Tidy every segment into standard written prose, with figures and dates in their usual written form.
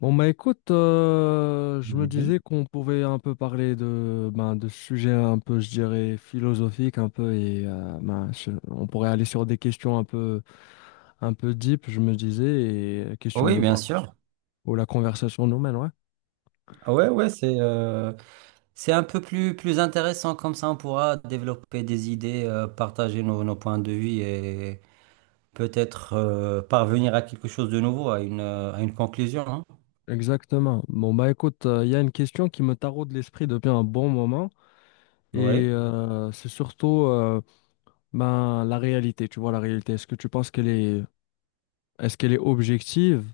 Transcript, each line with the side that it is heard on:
left: Bon bah écoute, je me
right: Mhm.
left: disais qu'on pouvait un peu parler de de sujets un peu, je dirais, philosophiques un peu et on pourrait aller sur des questions un peu deep, je me disais, et question
right: Oui,
left: de
right: bien
left: voir
right: sûr.
left: où la conversation nous mène, ouais.
right: Ah ouais, ouais, c'est un peu plus, plus intéressant comme ça. On pourra développer des idées, partager nos points de vue et peut-être parvenir à quelque chose de nouveau, à une conclusion, hein.
left: Exactement. Bon bah écoute, il y a une question qui me taraude l'esprit depuis un bon moment et
right: Oui,
left: c'est surtout ben, la réalité, tu vois, la réalité, est-ce qu'elle est objective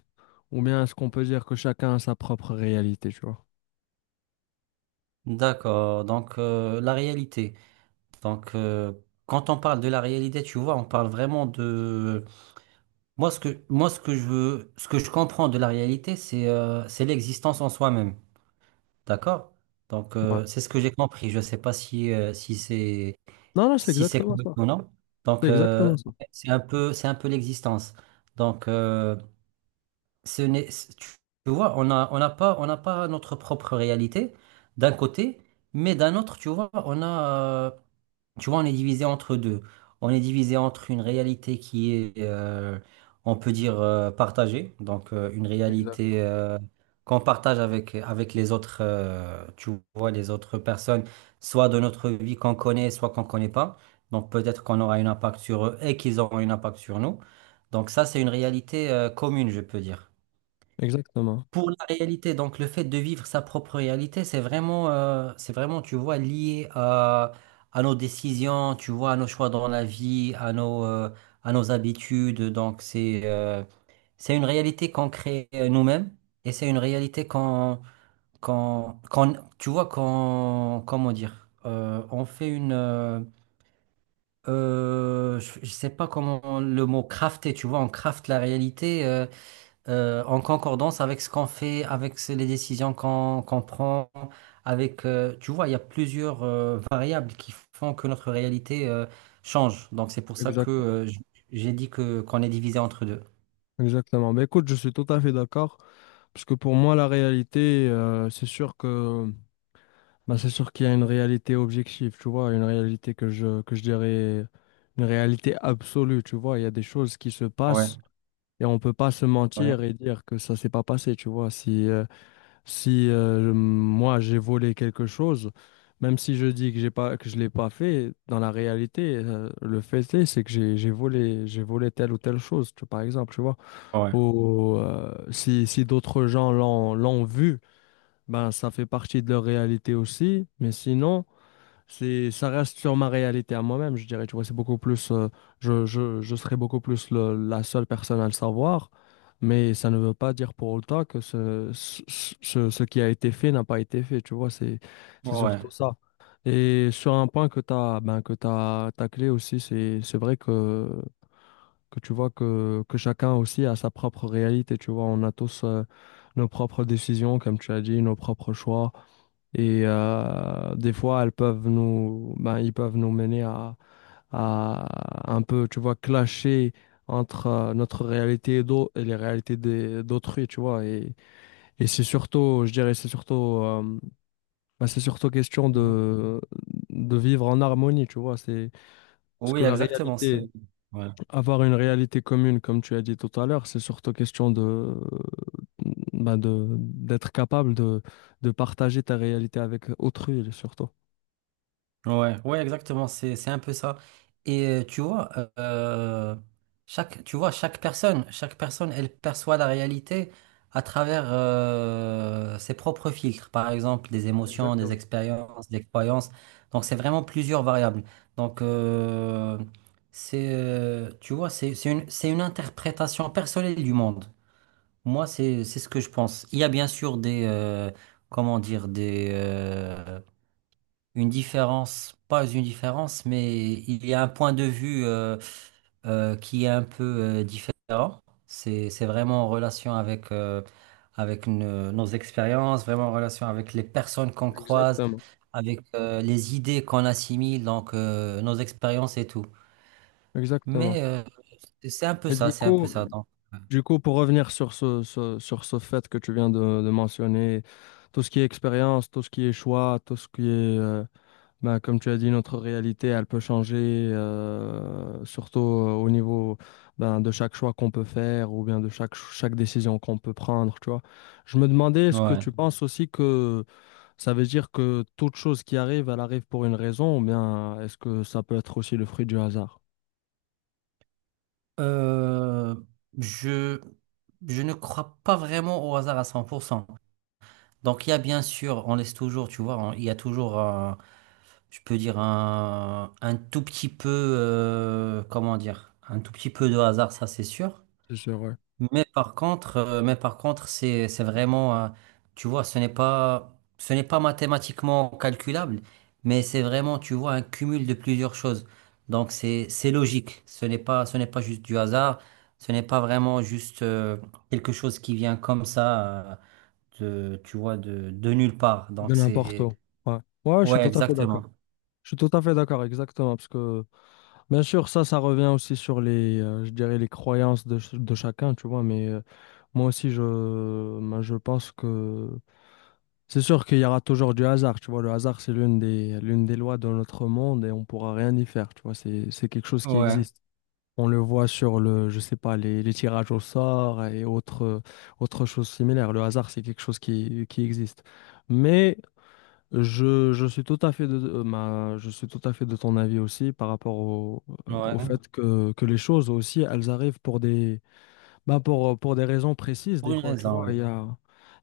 left: ou bien est-ce qu'on peut dire que chacun a sa propre réalité, tu vois?
right: d'accord. Donc, la réalité. Donc, quand on parle de la réalité, tu vois, on parle vraiment de. Moi, ce que je veux, ce que je comprends de la réalité, c'est l'existence en soi-même. D'accord? Donc,
left: Ouais.
right: c'est ce que j'ai compris. Je ne sais pas si, euh, si c'est
left: Non, c'est
right: si c'est
left: exactement
right: correct
left: ça.
right: ou non. Donc,
left: C'est exactement ça.
right: c'est un peu l'existence. Donc, ce n'est, c- tu vois, on n'a pas notre propre réalité d'un côté, mais d'un autre, tu vois, euh, tu vois, on est divisé entre deux. On est divisé entre une réalité qui est, on peut dire, partagée, donc une
left: Exact.
right: réalité qu'on partage avec les autres, tu vois, les autres personnes, soit de notre vie qu'on connaît, soit qu'on ne connaît pas. Donc peut-être qu'on aura un impact sur eux et qu'ils auront un impact sur nous. Donc ça, c'est une réalité commune, je peux dire.
left: Exactement.
right: Pour la réalité, donc le fait de vivre sa propre réalité, c'est vraiment, tu vois, lié à nos décisions, tu vois, à nos choix dans la vie, à nos habitudes. Donc c'est une réalité qu'on crée nous-mêmes, et c'est une réalité tu vois, comment dire, on fait une, je sais pas comment le mot crafter, tu vois, on crafte la réalité. En concordance avec ce qu'on fait, avec les décisions qu'on prend, avec, tu vois, il y a plusieurs variables qui font que notre réalité change. Donc c'est pour ça que
left: Exact.
right: j'ai dit que qu'on est divisé entre deux.
left: Exactement. Ben, écoute, je suis tout à fait d'accord parce que pour moi, la réalité, c'est sûr que, ben, c'est sûr qu'il y a une réalité objective, tu vois, une réalité que je dirais, une réalité absolue, tu vois. Il y a des choses qui se
right: Ouais,
left: passent. Et on peut pas se
right: ouais,
left: mentir et dire que ça s'est pas passé, tu vois. Si moi j'ai volé quelque chose, même si je dis que je l'ai pas fait, dans la réalité, le fait est, c'est que j'ai volé telle ou telle chose, par exemple, tu vois.
right: ouais,
left: Ou si d'autres gens l'ont vu, ben ça fait partie de leur réalité aussi. Mais sinon. Ça reste sur ma réalité à moi-même, je dirais. Tu vois, c'est beaucoup plus, je serais beaucoup plus la seule personne à le savoir, mais ça ne veut pas dire pour autant que ce qui a été fait n'a pas été fait. Tu vois, c'est
right: ouais.
left: surtout ça. Et sur un point que que t'as taclé aussi, c'est vrai que tu vois que chacun aussi a sa propre réalité. Tu vois, on a tous, nos propres décisions, comme tu as dit, nos propres choix. Et des fois, elles peuvent nous, ben, ils peuvent nous mener à un peu, tu vois, clasher entre notre réalité et, et les réalités d'autrui, tu vois. Et c'est surtout, je dirais, euh, c'est surtout question
right: Mhm.
left: de vivre en harmonie, tu vois. Parce
right: Oui,
left: que la
right: exactement, c'est
left: réalité,
right: ouais.
left: avoir une réalité commune, comme tu as dit tout à l'heure, c'est surtout question de, d'être capable de partager ta réalité avec autrui, surtout.
right: Ouais, ouais, exactement, c'est un peu ça. Et tu vois, euh, tu vois, chaque personne, elle perçoit la réalité à travers ses propres filtres, par exemple, des émotions, des
left: Exactement,
right: expériences, des croyances. Donc, c'est vraiment plusieurs variables. Donc, tu vois, c'est une interprétation personnelle du monde. Moi, c'est ce que je pense. Il y a bien sûr des, comment dire, une différence, pas une différence, mais il y a un point de vue qui est un peu différent. C'est vraiment en relation avec, avec nos expériences, vraiment en relation avec les personnes qu'on croise,
left: exactement,
right: avec les idées qu'on assimile, donc nos expériences et tout.
left: exactement.
right: Mais c'est un peu
left: Et
right: ça, c'est un peu ça, donc.
left: du coup, pour revenir sur sur ce fait que tu viens de mentionner, tout ce qui est expérience, tout ce qui est choix, tout ce qui est, comme tu as dit, notre réalité, elle peut changer, surtout au niveau ben, de chaque choix qu'on peut faire ou bien de chaque décision qu'on peut prendre, tu vois. Je me demandais, est-ce que
right: Ouais.
left: tu penses aussi que ça veut dire que toute chose qui arrive, elle arrive pour une raison ou bien est-ce que ça peut être aussi le fruit du hasard?
right: Euh, je, je ne crois pas vraiment au hasard à 100%. Donc il y a bien sûr, on laisse toujours, tu vois, il y a toujours un, je peux dire un tout petit peu, comment dire, un tout petit peu de hasard, ça c'est sûr.
left: C'est sûr, ouais.
right: Mais par contre, c'est vraiment, tu vois, ce n'est pas mathématiquement calculable, mais c'est vraiment, tu vois, un cumul de plusieurs choses. Donc c'est logique. Ce n'est pas juste du hasard. Ce n'est pas vraiment juste quelque chose qui vient comme ça. Tu vois, de nulle part.
left: De
right: Donc,
left: n'importe
right: c'est.
left: où. Ouais. Ouais, je suis
right: Ouais,
left: tout à fait d'accord.
right: exactement.
left: Je suis tout à fait d'accord, exactement. Parce que, bien sûr, ça revient aussi sur les, je dirais, les croyances de, de chacun, tu vois. Mais moi aussi, je, ben, je pense que c'est sûr qu'il y aura toujours du hasard, tu vois. Le hasard, c'est l'une des lois de notre monde et on pourra rien y faire, tu vois. C'est quelque chose qui
right: Ouais,
left: existe. On le voit sur le, je sais pas, les tirages au sort et autres, autres choses similaires. Le hasard, c'est quelque chose qui existe. Mais je suis tout à fait je suis tout à fait de ton avis aussi par rapport au, au
right: ouais.
left: fait que les choses aussi, elles arrivent pour des, bah pour des raisons précises
right: Pour
left: des
right: une
left: fois, tu
right: raison,
left: vois.
right: oui.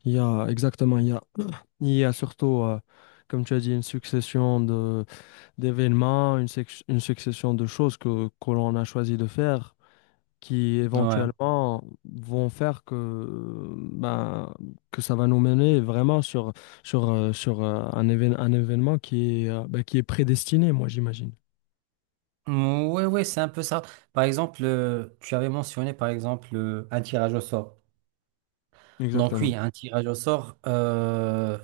left: Il y a exactement, il y a, il y a surtout, comme tu as dit, une succession de, d'événements, une succession de choses que l'on a choisi de faire qui
right: Ouais.
left: éventuellement vont faire que, que ça va nous mener vraiment un événement qui est, qui est prédestiné, moi j'imagine.
right: Mm, ouais, ouais, c'est un peu ça. Par exemple, tu avais mentionné, par exemple, un tirage au sort. Donc,
left: Exactement.
right: oui, un tirage au sort,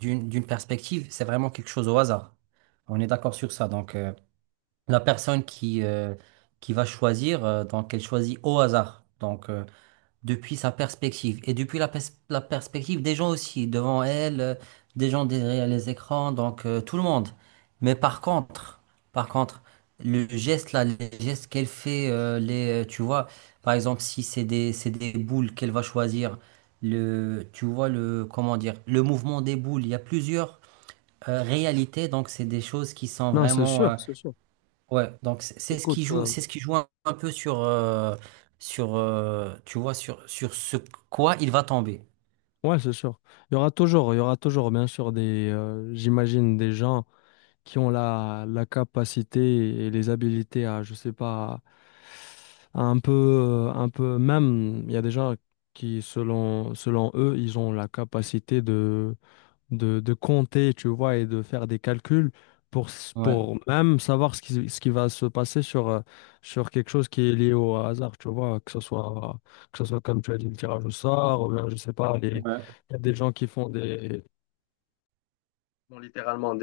right: d'une perspective, c'est vraiment quelque chose au hasard. On est d'accord sur ça. Donc, la personne qui va choisir, donc, elle choisit au hasard. Donc, depuis sa perspective et depuis la perspective des gens aussi, devant elle, des gens derrière les écrans, donc tout le monde. Mais par contre, par contre, les gestes qu'elle fait, tu vois, par exemple, si c'est des boules qu'elle va choisir, tu vois, comment dire, le mouvement des boules, il y a plusieurs réalités, donc c'est des choses qui sont
left: Non, c'est
right: vraiment.
left: sûr, c'est sûr.
right: Ouais, donc c'est ce
left: Écoute,
right: qui joue, un peu sur, tu vois, sur ce quoi il va tomber.
left: ouais, c'est sûr. Il y aura toujours, bien sûr, des, j'imagine, des gens qui ont la capacité et les habilités à, je sais pas, à un peu, même, il y a des gens qui, selon eux, ils ont la capacité de, de compter, tu vois, et de faire des calculs pour,
right: Ouais,
left: pour même savoir ce qui va se passer sur, sur quelque chose qui est lié au hasard, tu vois, que ce soit comme tu as dit, le tirage au sort, ou bien, je sais pas, il y a des gens qui font des, littéralement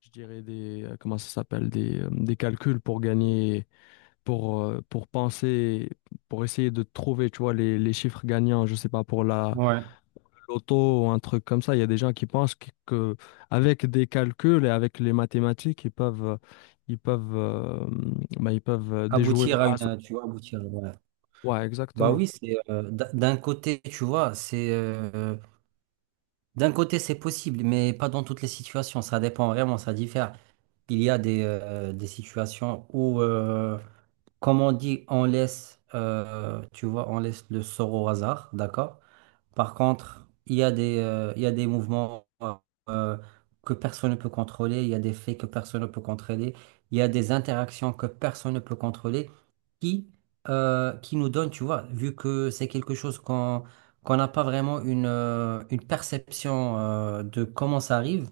left: je dirais des, comment ça s'appelle, des calculs pour gagner, pour penser, pour essayer de trouver, tu vois, les chiffres gagnants, je sais pas, pour la
right: ouais.
left: loto ou un truc comme ça. Il y a des gens qui pensent que avec des calculs et avec les mathématiques, ils peuvent, euh, ils peuvent déjouer le hasard.
right: Tu vois, aboutir. Ouais.
left: Ouais,
right: Bah
left: exactement.
right: oui, d'un côté, tu vois, c'est d'un côté c'est possible, mais pas dans toutes les situations. Ça dépend vraiment, ça diffère. Il y a des situations où, comme on dit, tu vois, on laisse le sort au hasard, d'accord? Par contre, il y a des mouvements euh, que personne ne peut contrôler, il y a des faits que personne ne peut contrôler, il y a des interactions que personne ne peut contrôler qui, qui nous donnent, tu vois, vu que c'est quelque chose qu'on n'a pas vraiment une perception de comment ça arrive.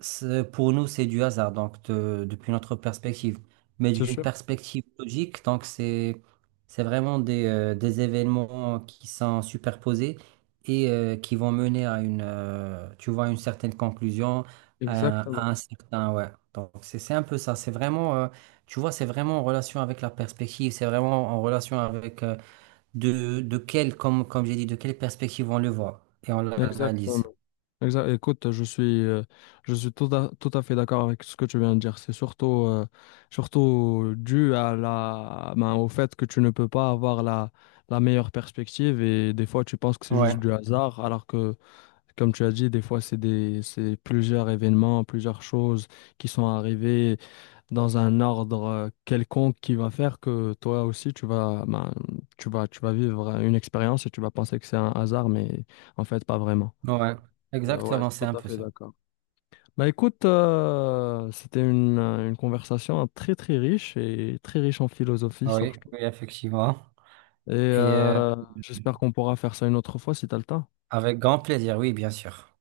right: Pour nous, c'est du hasard, donc depuis notre perspective. Mais
left: C'est
right: d'une
left: sûr.
right: perspective logique, donc c'est vraiment des événements qui sont superposés et qui vont mener à une, tu vois, une certaine conclusion, à
left: Exactement.
right: un certain, ouais. Donc c'est un peu ça. C'est vraiment, tu vois, c'est vraiment en relation avec la perspective. C'est vraiment en relation avec comme j'ai dit, de quelle perspective on le voit et on
left: Exactement.
right: l'analyse.
left: Écoute, je suis tout à, tout à fait d'accord avec ce que tu viens de dire. C'est surtout, surtout dû à la, ben, au fait que tu ne peux pas avoir la meilleure perspective et des fois tu penses que c'est
right: Ouais,
left: juste du hasard, alors que, comme tu as dit, des fois c'est des, c'est plusieurs événements, plusieurs choses qui sont arrivées dans un ordre quelconque qui va faire que toi aussi tu vas vivre une expérience et tu vas penser que c'est un hasard, mais en fait pas vraiment.
right: ouais,
left: Ouais,
right: exactement, c'est
left: tout
right: un
left: à
right: peu
left: fait
right: ça.
left: d'accord. Bah écoute, une conversation hein, très très riche et très riche en philosophie, ça, je
right: Oui,
left: trouve.
right: oui, effectivement.
left: Et
right: Et
left: j'espère qu'on pourra faire ça une autre fois si t'as le temps.
right: avec grand plaisir, oui, bien sûr.